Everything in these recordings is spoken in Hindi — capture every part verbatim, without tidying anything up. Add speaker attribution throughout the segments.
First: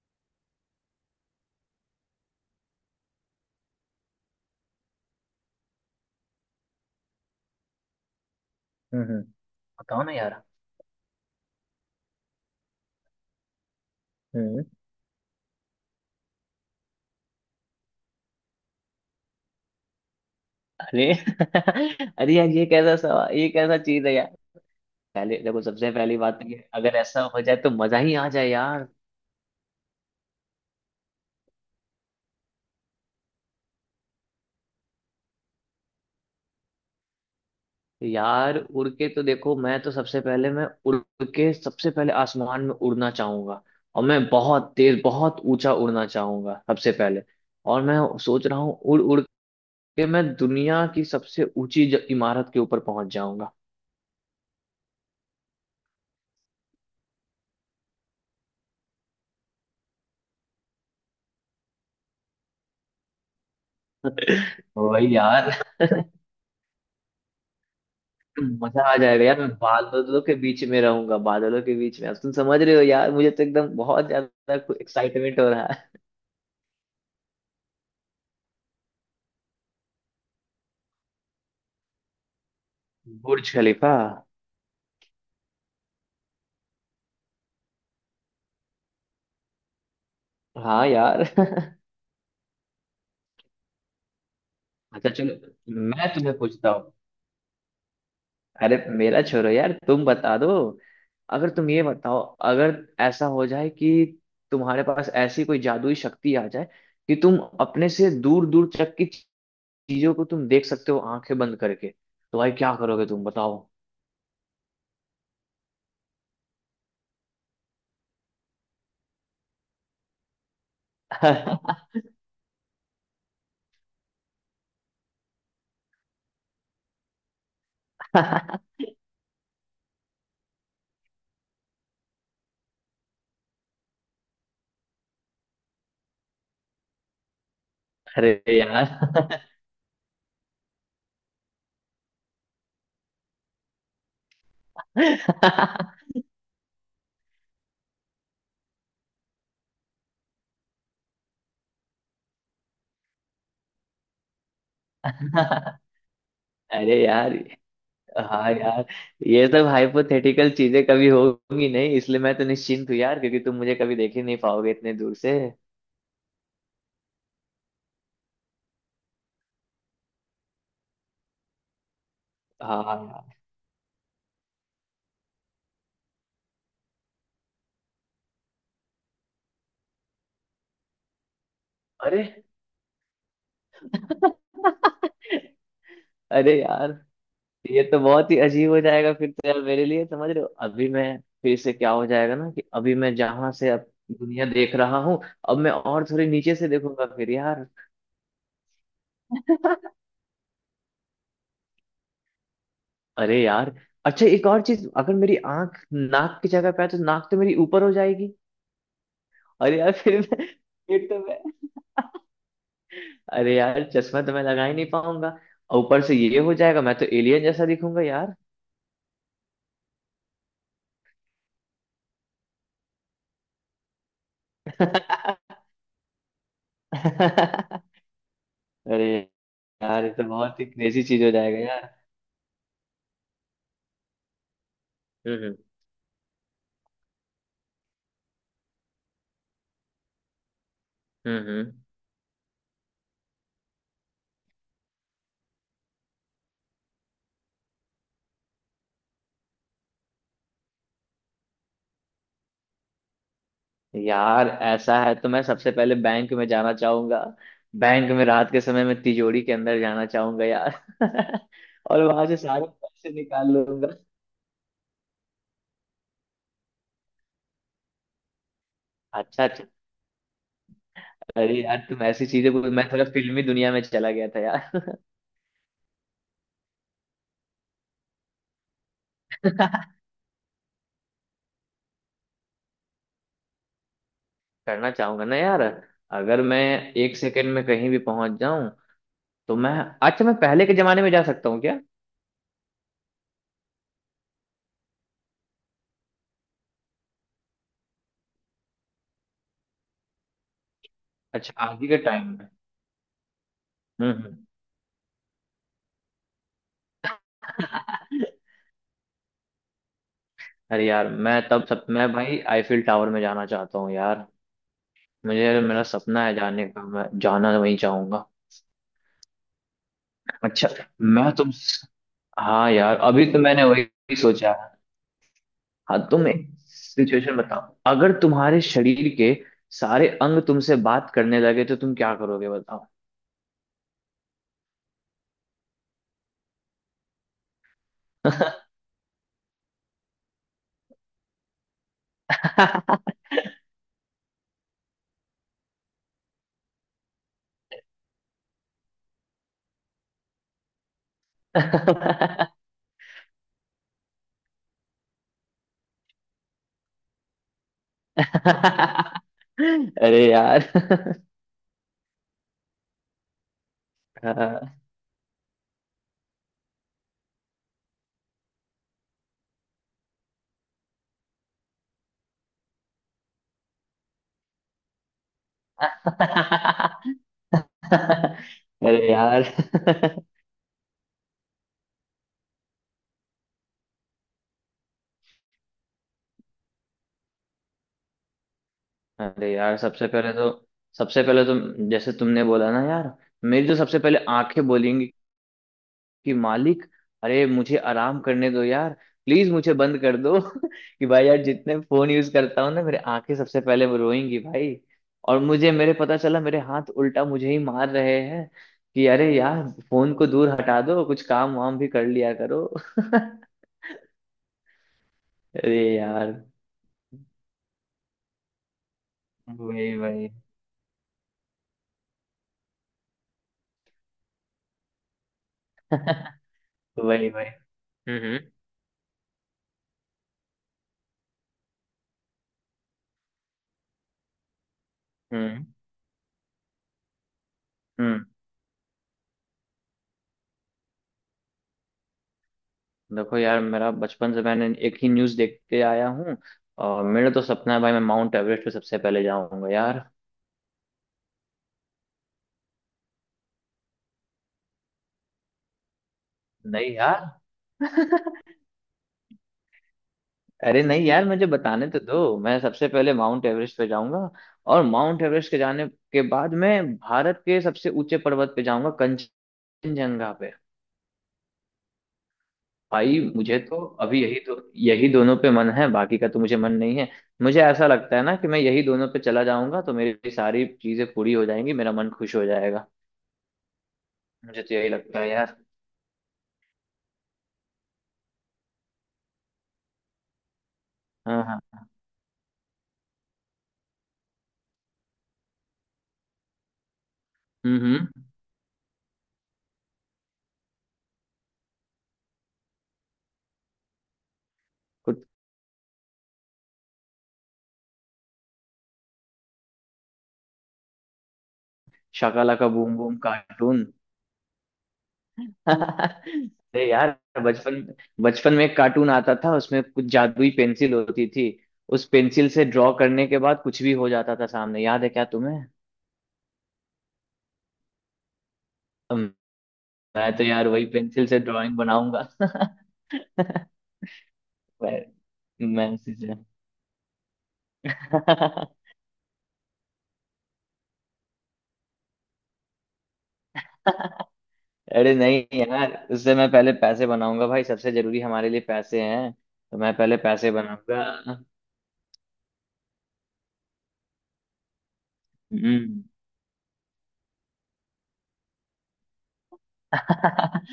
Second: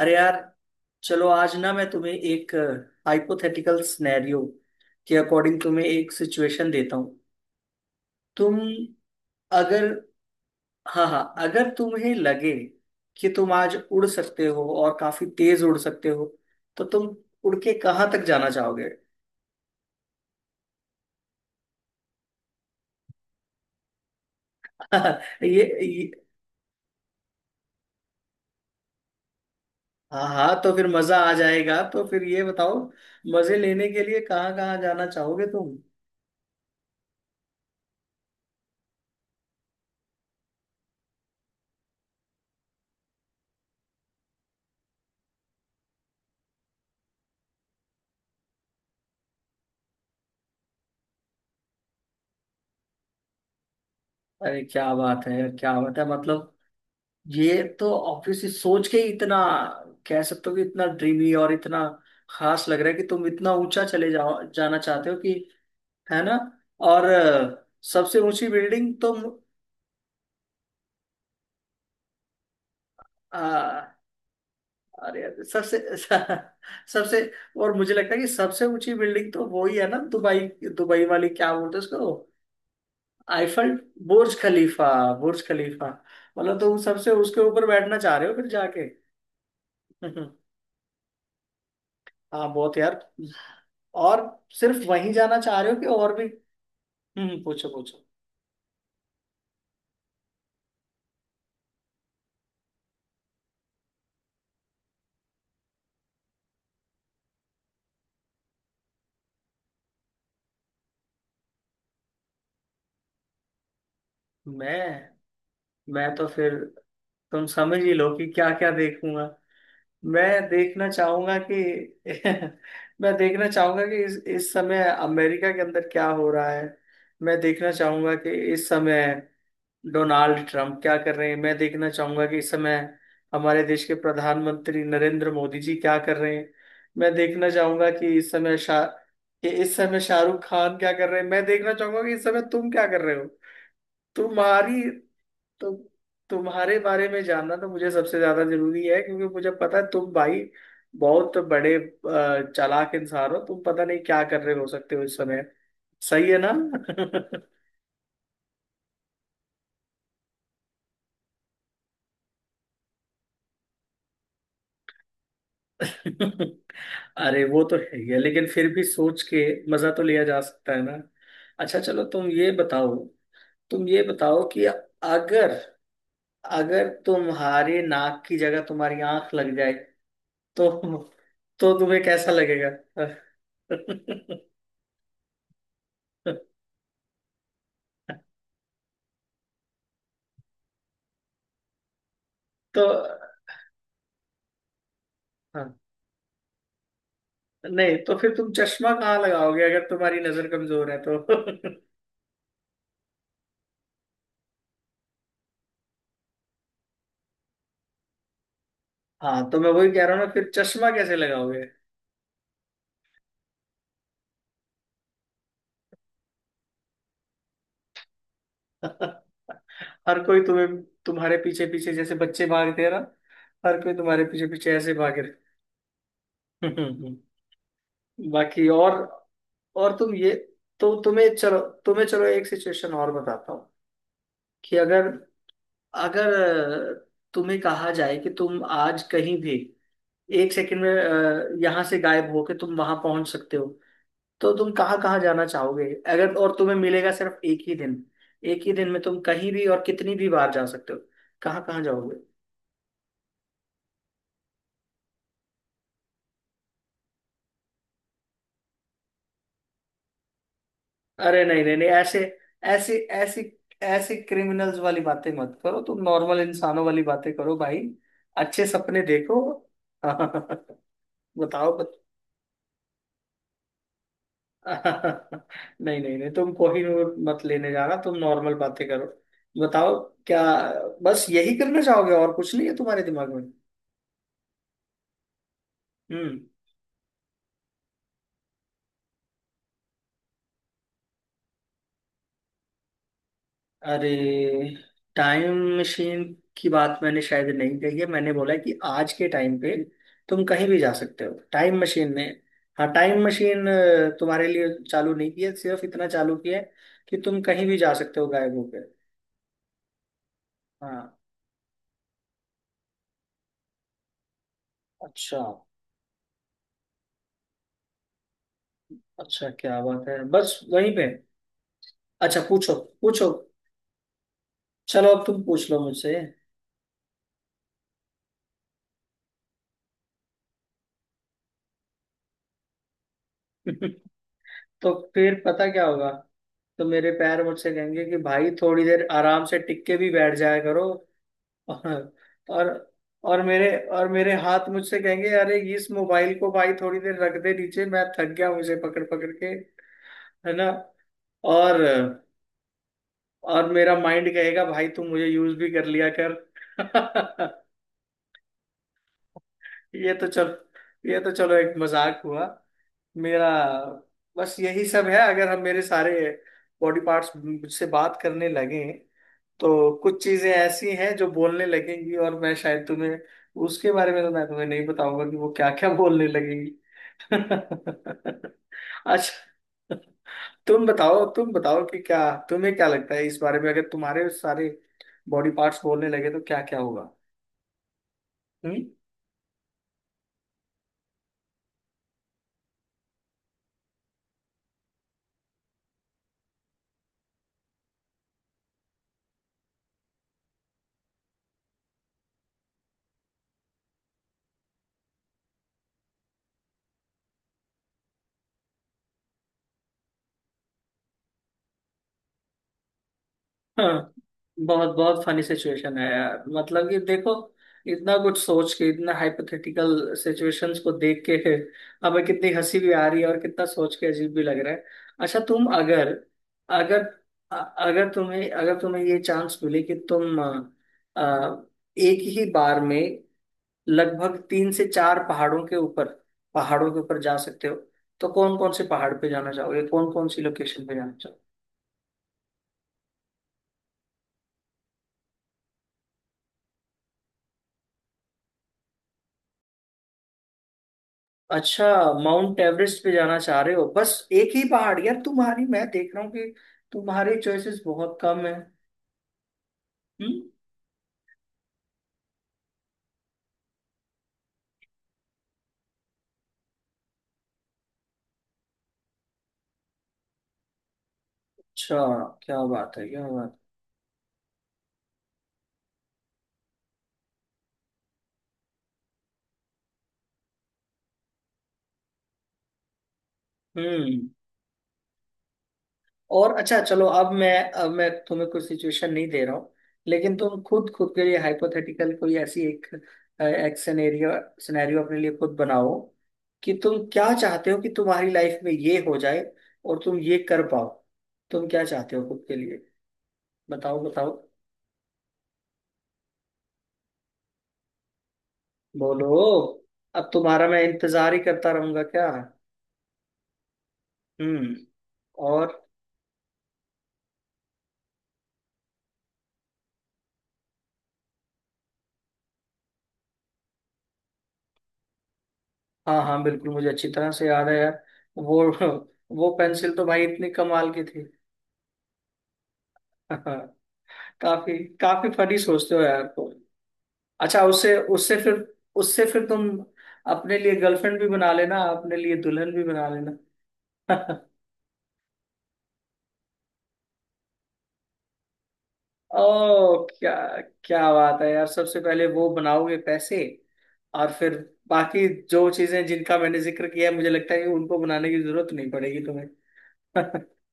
Speaker 1: अरे यार, चलो आज ना मैं तुम्हें एक हाइपोथेटिकल सिनेरियो के अकॉर्डिंग तुम्हें एक सिचुएशन देता हूँ। तुम
Speaker 2: हम्म।
Speaker 1: अगर।
Speaker 2: बताओ ना यार।
Speaker 1: हाँ हाँ, अगर तुम्हें लगे कि तुम आज उड़ सकते
Speaker 2: हम्म।
Speaker 1: हो और काफी तेज उड़ सकते हो, तो तुम उड़ के कहाँ तक जाना चाहोगे?
Speaker 2: अरे अरे यार, ये कैसा सवा ये कैसा चीज है यार। पहले देखो,
Speaker 1: ये,
Speaker 2: सबसे पहली
Speaker 1: ये
Speaker 2: बात तो ये, अगर ऐसा हो जाए तो मजा ही आ जाए यार।
Speaker 1: हाँ हाँ, तो फिर मजा आ जाएगा। तो फिर ये बताओ, मजे लेने के लिए कहाँ कहाँ जाना चाहोगे तुम?
Speaker 2: यार उड़ के तो देखो, मैं तो सबसे पहले मैं उड़ के सबसे पहले आसमान में उड़ना चाहूंगा। और मैं बहुत तेज, बहुत ऊंचा उड़ना चाहूंगा सबसे पहले। और मैं सोच रहा हूँ उड़ उड़ के मैं दुनिया की सबसे ऊंची ज- इमारत के ऊपर पहुंच जाऊंगा।
Speaker 1: अरे क्या बात है क्या बात है। मतलब ये तो ऑब्वियसली सोच के ही इतना कह सकते हो कि इतना ड्रीमी और इतना खास लग रहा है कि तुम इतना ऊंचा चले जाओ जाना चाहते
Speaker 2: वही
Speaker 1: हो कि।
Speaker 2: यार
Speaker 1: है ना। और अ, सबसे ऊंची
Speaker 2: मजा
Speaker 1: बिल्डिंग
Speaker 2: आ
Speaker 1: तुम।
Speaker 2: जाएगा यार, मैं बादलों के बीच में रहूंगा, बादलों के बीच में। अब तुम समझ रहे हो यार, मुझे तो एकदम
Speaker 1: आ,
Speaker 2: बहुत ज्यादा
Speaker 1: अरे
Speaker 2: एक्साइटमेंट
Speaker 1: यार,
Speaker 2: हो रहा
Speaker 1: सबसे
Speaker 2: है।
Speaker 1: सबसे। और मुझे लगता है कि सबसे ऊंची बिल्डिंग तो वही है ना, दुबई। दुबई वाली क्या बोलते हैं उसको?
Speaker 2: बुर्ज
Speaker 1: आईफल।
Speaker 2: खलीफा।
Speaker 1: बुर्ज खलीफा। बुर्ज खलीफा। मतलब तुम सबसे उसके ऊपर बैठना चाह रहे हो फिर जाके।
Speaker 2: हाँ यार
Speaker 1: हाँ बहुत यार। और सिर्फ
Speaker 2: अच्छा
Speaker 1: वहीं
Speaker 2: चलो,
Speaker 1: जाना चाह रहे हो कि
Speaker 2: मैं
Speaker 1: और भी?
Speaker 2: तुम्हें पूछता हूँ।
Speaker 1: हम्म, पूछो पूछो।
Speaker 2: अरे मेरा छोड़ो यार, तुम बता दो। अगर तुम ये बताओ, अगर ऐसा हो जाए कि तुम्हारे पास ऐसी कोई जादुई शक्ति आ जाए कि तुम अपने से दूर दूर तक की चीजों को तुम देख सकते हो आंखें बंद करके, तो भाई क्या करोगे तुम बताओ।
Speaker 1: मैं मैं तो फिर तुम समझ ही लो कि क्या क्या देखूंगा। मैं देखना चाहूंगा कि मैं देखना चाहूंगा कि इस इस समय अमेरिका के अंदर क्या हो रहा है। मैं देखना चाहूंगा कि इस समय डोनाल्ड ट्रंप क्या कर रहे हैं। मैं देखना चाहूंगा कि इस समय हमारे देश के प्रधानमंत्री नरेंद्र मोदी जी क्या कर रहे हैं। मैं देखना चाहूंगा कि इस
Speaker 2: अरे
Speaker 1: समय शाह
Speaker 2: यार
Speaker 1: कि इस समय शाहरुख खान क्या कर रहे हैं। मैं देखना चाहूंगा कि इस समय तुम क्या कर रहे हो। तुम्हारी तुम तुम्हारे बारे में जानना तो मुझे सबसे ज्यादा जरूरी है, क्योंकि मुझे पता है तुम भाई बहुत बड़े अ, चालाक इंसान हो। तुम पता नहीं क्या कर रहे हो सकते हो इस समय। सही है ना?
Speaker 2: अरे यार, हाँ यार, ये सब हाइपोथेटिकल चीजें कभी होगी नहीं, इसलिए मैं तो निश्चिंत हूँ यार, क्योंकि तुम मुझे कभी देख ही नहीं पाओगे इतने दूर से।
Speaker 1: अरे वो तो है ही है, लेकिन फिर भी सोच के मजा तो लिया जा सकता है ना। अच्छा चलो, तुम ये
Speaker 2: हाँ
Speaker 1: बताओ।
Speaker 2: यार।
Speaker 1: तुम ये बताओ कि अगर अगर तुम्हारे नाक की जगह तुम्हारी आंख लग जाए तो तो तुम्हें
Speaker 2: अरे
Speaker 1: कैसा लगेगा?
Speaker 2: अरे यार, ये तो बहुत ही अजीब हो जाएगा फिर तो यार मेरे लिए, समझ रहे हो, अभी मैं फिर से क्या हो जाएगा ना, कि
Speaker 1: तो,
Speaker 2: अभी मैं जहां से अब दुनिया देख रहा हूँ, अब
Speaker 1: हाँ,
Speaker 2: मैं और थोड़ी नीचे से देखूंगा फिर यार।
Speaker 1: नहीं तो फिर तुम चश्मा कहाँ लगाओगे, अगर तुम्हारी नजर कमजोर है तो?
Speaker 2: अरे यार। अच्छा एक और चीज, अगर मेरी आंख नाक की जगह पे है तो नाक तो मेरी ऊपर हो जाएगी।
Speaker 1: हाँ तो मैं
Speaker 2: अरे
Speaker 1: वही
Speaker 2: यार
Speaker 1: कह रहा
Speaker 2: फिर
Speaker 1: हूँ ना,
Speaker 2: मैं
Speaker 1: फिर चश्मा
Speaker 2: फिर
Speaker 1: कैसे
Speaker 2: तो मैं
Speaker 1: लगाओगे?
Speaker 2: अरे यार, चश्मा तो मैं लगा ही नहीं पाऊंगा। और ऊपर से ये हो जाएगा, मैं तो एलियन जैसा दिखूंगा यार।
Speaker 1: हर कोई तुम्हें तुम्हारे पीछे पीछे, जैसे बच्चे भागते हैं ना, हर कोई तुम्हारे पीछे पीछे ऐसे भागे। बाकी और
Speaker 2: अरे
Speaker 1: और
Speaker 2: यार, ये
Speaker 1: तुम
Speaker 2: तो
Speaker 1: ये।
Speaker 2: बहुत ही
Speaker 1: तो
Speaker 2: क्रेजी चीज हो
Speaker 1: तुम्हें चलो,
Speaker 2: जाएगा यार।
Speaker 1: तुम्हें चलो एक सिचुएशन और बताता हूँ कि अगर
Speaker 2: हम्म।
Speaker 1: अगर अ, तुम्हें कहा जाए कि तुम आज कहीं भी एक सेकंड में
Speaker 2: हम्म।
Speaker 1: अ,
Speaker 2: हम्म।
Speaker 1: यहाँ से गायब होके तुम वहां पहुंच सकते हो, तो तुम कहाँ कहाँ जाना चाहोगे? अगर, और तुम्हें मिलेगा सिर्फ एक ही दिन। एक ही दिन में तुम कहीं भी और कितनी भी बार जा सकते हो, कहाँ कहाँ जाओगे?
Speaker 2: यार ऐसा है तो मैं सबसे पहले बैंक में जाना चाहूंगा। बैंक में रात के समय में तिजोरी के अंदर जाना चाहूंगा यार
Speaker 1: अरे नहीं नहीं नहीं,
Speaker 2: और
Speaker 1: ऐसे,
Speaker 2: वहां से सारे
Speaker 1: ऐसे
Speaker 2: पैसे
Speaker 1: ऐसी
Speaker 2: निकाल लूंगा।
Speaker 1: ऐसी क्रिमिनल्स वाली बातें मत करो। तुम नॉर्मल इंसानों वाली बातें करो भाई, अच्छे सपने देखो।
Speaker 2: अच्छा, अच्छा।
Speaker 1: बताओ।
Speaker 2: अरे यार
Speaker 1: बत...
Speaker 2: तुम ऐसी चीजें बोल, मैं थोड़ा फिल्मी दुनिया में चला गया था यार।
Speaker 1: नहीं नहीं नहीं, तुम कोहिनूर मत लेने जाना, तुम नॉर्मल बातें करो, बताओ। क्या, बस यही करना चाहोगे और कुछ नहीं है तुम्हारे दिमाग में?
Speaker 2: करना चाहूंगा ना यार।
Speaker 1: हम्म।
Speaker 2: अगर मैं एक सेकंड में कहीं भी पहुंच जाऊं तो मैं, अच्छा मैं पहले के जमाने में जा सकता हूँ क्या?
Speaker 1: अरे, टाइम मशीन की बात मैंने शायद नहीं कही है। मैंने बोला है कि आज के टाइम पे तुम कहीं भी जा सकते हो।
Speaker 2: अच्छा,
Speaker 1: टाइम
Speaker 2: आज ही के
Speaker 1: मशीन ने
Speaker 2: टाइम में।
Speaker 1: हाँ, टाइम मशीन
Speaker 2: हम्म।
Speaker 1: तुम्हारे लिए चालू नहीं की है, सिर्फ इतना चालू किया है कि तुम कहीं भी जा सकते
Speaker 2: हम्म।
Speaker 1: हो गायब होकर।
Speaker 2: अरे यार,
Speaker 1: हाँ।
Speaker 2: मैं तब सब मैं भाई आईफिल टावर में जाना चाहता हूँ यार।
Speaker 1: अच्छा
Speaker 2: मुझे मेरा सपना है जाने का, मैं जाना वहीं चाहूंगा।
Speaker 1: अच्छा। क्या बात है, बस
Speaker 2: अच्छा
Speaker 1: वहीं पे?
Speaker 2: मैं तुम,
Speaker 1: अच्छा,
Speaker 2: हाँ
Speaker 1: पूछो
Speaker 2: यार अभी
Speaker 1: पूछो।
Speaker 2: तो मैंने वही सोचा।
Speaker 1: चलो अब तुम पूछ लो
Speaker 2: हाँ,
Speaker 1: मुझसे।
Speaker 2: तुम एक सिचुएशन बताओ। अगर तुम्हारे शरीर के सारे अंग तुमसे बात करने लगे तो तुम क्या करोगे बताओ।
Speaker 1: तो फिर पता क्या होगा, तो मेरे पैर मुझसे कहेंगे कि भाई थोड़ी देर आराम से टिक के भी बैठ जाया करो। और, और और मेरे और मेरे हाथ मुझसे कहेंगे अरे इस मोबाइल को भाई थोड़ी देर रख दे नीचे, मैं थक गया मुझे पकड़ पकड़ के। है ना। और, और मेरा माइंड कहेगा भाई तू मुझे यूज भी कर लिया कर। ये तो
Speaker 2: अरे
Speaker 1: चल
Speaker 2: यार
Speaker 1: ये तो चलो, एक मजाक हुआ मेरा। बस यही सब है, अगर हम मेरे सारे बॉडी पार्ट्स मुझसे बात करने लगे, तो कुछ चीजें ऐसी हैं जो बोलने लगेंगी, और मैं शायद तुम्हें उसके बारे में तो मैं तुम्हें नहीं बताऊंगा कि वो क्या क्या बोलने लगेंगी।
Speaker 2: अरे
Speaker 1: अच्छा,
Speaker 2: यार
Speaker 1: तुम बताओ तुम बताओ, कि क्या तुम्हें क्या लगता है इस बारे में, अगर तुम्हारे सारे बॉडी पार्ट्स बोलने लगे तो क्या क्या होगा? हम्म?
Speaker 2: अरे यार सबसे पहले तो, सबसे पहले तो जैसे तुमने बोला ना यार, मेरी तो सबसे पहले आंखें बोलेंगी कि मालिक, अरे मुझे आराम करने दो यार, प्लीज मुझे बंद कर दो कि भाई यार, जितने फोन यूज करता हूँ ना, मेरे आंखें सबसे पहले वो रोएंगी भाई। और मुझे मेरे पता चला मेरे हाथ उल्टा मुझे ही मार रहे हैं कि अरे यार, फोन को दूर हटा दो, कुछ काम वाम भी कर लिया करो।
Speaker 1: हाँ, बहुत बहुत फनी
Speaker 2: अरे
Speaker 1: सिचुएशन है
Speaker 2: यार,
Speaker 1: यार, मतलब कि देखो, इतना कुछ सोच के, इतना
Speaker 2: वही
Speaker 1: हाइपोथेटिकल
Speaker 2: वही।
Speaker 1: सिचुएशंस को देख के, हमें कितनी हंसी भी आ रही है और कितना सोच के अजीब भी लग रहा है। अच्छा, तुम अगर अगर
Speaker 2: वही वही।
Speaker 1: अ- अगर
Speaker 2: हम्म।
Speaker 1: तुम्हें अगर तुम्हें ये चांस मिले कि तुम अ, अ, एक ही बार में लगभग तीन से चार
Speaker 2: हम्म।
Speaker 1: पहाड़ों के ऊपर, पहाड़ों के ऊपर जा सकते हो,
Speaker 2: हम्म।
Speaker 1: तो कौन कौन से पहाड़ पे जाना चाहोगे, कौन कौन सी लोकेशन पे जाना?
Speaker 2: देखो यार, मेरा बचपन से मैंने एक ही न्यूज़ देखते आया हूँ, और मेरा तो सपना है भाई, मैं माउंट एवरेस्ट पे सबसे पहले जाऊंगा यार।
Speaker 1: अच्छा, माउंट एवरेस्ट पे जाना चाह रहे हो, बस एक ही पहाड़? यार, तुम्हारी, मैं देख रहा हूँ कि
Speaker 2: नहीं यार
Speaker 1: तुम्हारे चॉइसेस बहुत कम है। हम्म।
Speaker 2: अरे नहीं यार, मुझे बताने तो दो, मैं सबसे पहले माउंट एवरेस्ट पे जाऊंगा, और माउंट एवरेस्ट के जाने के बाद मैं भारत के सबसे ऊंचे पर्वत पे जाऊंगा, कंचनजंगा पे।
Speaker 1: अच्छा क्या बात है
Speaker 2: भाई
Speaker 1: क्या बात।
Speaker 2: मुझे तो अभी यही दो, यही दोनों पे मन है, बाकी का तो मुझे मन नहीं है। मुझे ऐसा लगता है ना कि मैं यही दोनों पे चला जाऊंगा तो मेरी सारी चीजें पूरी हो जाएंगी, मेरा मन खुश हो जाएगा।
Speaker 1: हम्म।
Speaker 2: मुझे तो यही लगता है यार।
Speaker 1: और अच्छा चलो, अब मैं अब मैं तुम्हें कोई सिचुएशन नहीं दे रहा हूँ, लेकिन तुम खुद, खुद के लिए
Speaker 2: हाँ हाँ।
Speaker 1: हाइपोथेटिकल कोई ऐसी एक अ, एक सिनेरियो, सिनेरियो अपने लिए खुद बनाओ, कि तुम क्या चाहते हो
Speaker 2: हम्म।
Speaker 1: कि
Speaker 2: हम्म।
Speaker 1: तुम्हारी लाइफ में ये हो जाए और तुम ये कर पाओ। तुम क्या चाहते हो खुद के लिए? बताओ बताओ,
Speaker 2: कुछ,
Speaker 1: बोलो। अब तुम्हारा मैं इंतजार ही करता रहूंगा क्या?
Speaker 2: Shakalaka Boom Boom cartoon.
Speaker 1: हम्म। और,
Speaker 2: अरे यार, बचपन बचपन में एक कार्टून आता था, उसमें कुछ जादुई पेंसिल होती थी। उस पेंसिल से ड्रॉ करने के बाद कुछ भी हो जाता था सामने, याद है क्या तुम्हें?
Speaker 1: हाँ हाँ बिल्कुल, मुझे अच्छी तरह से याद है यार, वो
Speaker 2: अम,
Speaker 1: वो पेंसिल तो भाई
Speaker 2: मैं तो
Speaker 1: इतनी
Speaker 2: यार वही
Speaker 1: कमाल की थी।
Speaker 2: पेंसिल से ड्राइंग बनाऊंगा
Speaker 1: हाँ, काफी
Speaker 2: मैं
Speaker 1: काफी फनी
Speaker 2: मैं
Speaker 1: सोचते हो
Speaker 2: उसी
Speaker 1: यार
Speaker 2: से
Speaker 1: तुम। अच्छा, उससे उससे फिर उससे फिर तुम अपने लिए गर्लफ्रेंड भी बना लेना, अपने लिए दुल्हन भी बना लेना।
Speaker 2: अरे नहीं यार, उससे मैं पहले पैसे बनाऊंगा भाई, सबसे जरूरी हमारे लिए पैसे हैं,
Speaker 1: ओ
Speaker 2: तो मैं पहले
Speaker 1: क्या,
Speaker 2: पैसे
Speaker 1: क्या
Speaker 2: बनाऊंगा।
Speaker 1: बात है यार, सबसे पहले वो बनाओगे पैसे? और फिर बाकी जो
Speaker 2: हम्म।
Speaker 1: चीजें जिनका मैंने जिक्र किया है, मुझे लगता है कि उनको बनाने की जरूरत नहीं पड़ेगी तुम्हें।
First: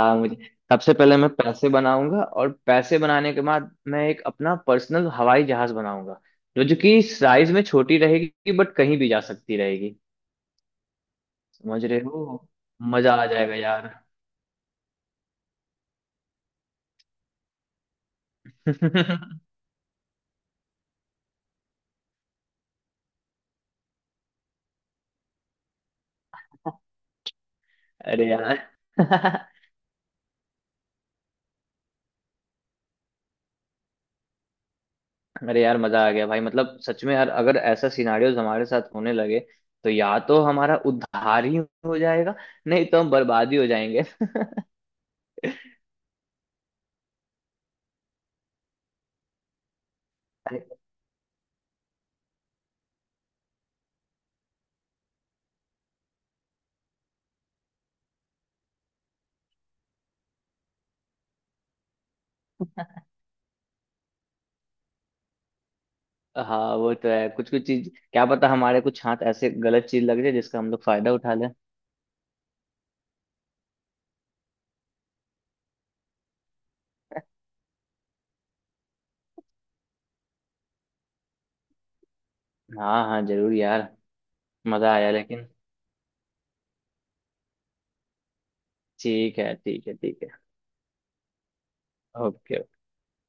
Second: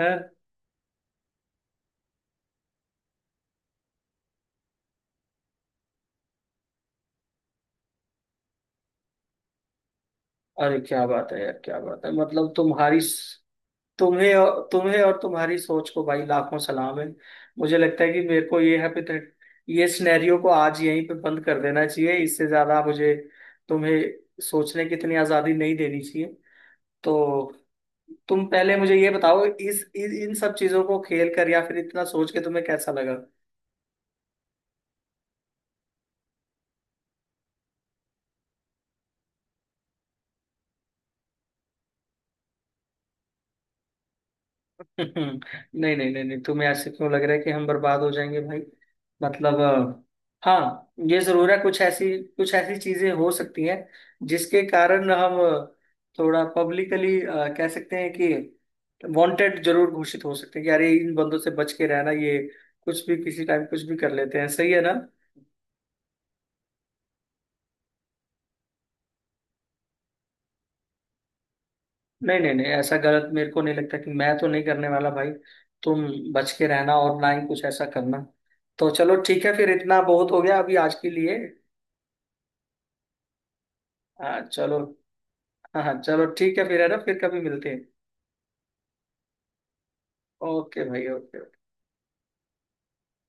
Speaker 1: है?
Speaker 2: मुझे सबसे पहले मैं पैसे बनाऊंगा, और पैसे बनाने के बाद मैं एक अपना पर्सनल हवाई जहाज बनाऊंगा जो जो कि साइज में छोटी रहेगी, बट कहीं भी जा सकती रहेगी।
Speaker 1: अरे क्या बात है यार क्या
Speaker 2: समझ रहे
Speaker 1: बात है,
Speaker 2: हो,
Speaker 1: मतलब तुम्हारी,
Speaker 2: मजा आ जाएगा यार।
Speaker 1: तुम्हें और- तुम्हें और तुम्हारी सोच को भाई लाखों सलाम है। मुझे लगता है कि मेरे को ये है, ये सिनेरियो को आज यहीं पे बंद कर देना चाहिए। इससे ज्यादा मुझे तुम्हें सोचने की इतनी आजादी नहीं देनी चाहिए। तो
Speaker 2: अरे
Speaker 1: तुम
Speaker 2: यार
Speaker 1: पहले मुझे ये बताओ, इस इन इन सब चीजों को खेल कर या फिर इतना सोच के तुम्हें कैसा लगा?
Speaker 2: अरे यार मजा आ गया भाई, मतलब सच में यार, अगर ऐसा सिनारियोज हमारे साथ होने लगे तो या तो हमारा उद्धार ही हो जाएगा, नहीं तो हम बर्बाद ही हो जाएंगे।
Speaker 1: नहीं नहीं नहीं नहीं, तुम्हें ऐसे क्यों लग रहा है कि हम बर्बाद हो जाएंगे भाई? मतलब अ, हाँ, ये जरूर है, कुछ ऐसी कुछ ऐसी चीजें हो सकती हैं जिसके कारण हम थोड़ा पब्लिकली कह सकते हैं कि, वांटेड जरूर घोषित हो सकते हैं कि अरे इन बंदों से बच के रहना, ये कुछ भी किसी टाइम कुछ भी कर लेते हैं, सही है ना।
Speaker 2: हाँ वो तो है, कुछ कुछ चीज क्या पता हमारे कुछ हाथ ऐसे गलत चीज लग जाए जिसका हम लोग फायदा उठा लें।
Speaker 1: नहीं नहीं नहीं, ऐसा गलत मेरे को नहीं लगता, कि मैं तो नहीं करने वाला भाई। तुम बच के रहना, और ना ही कुछ ऐसा करना। तो चलो ठीक है, फिर इतना बहुत हो गया अभी आज के लिए।
Speaker 2: हाँ हाँ जरूर यार,
Speaker 1: हाँ चलो।
Speaker 2: मजा आया लेकिन।
Speaker 1: हाँ हाँ चलो, ठीक है फिर, है ना, फिर कभी मिलते हैं।
Speaker 2: ठीक है, ठीक है, ठीक है।
Speaker 1: ओके भाई, ओके।
Speaker 2: ओके।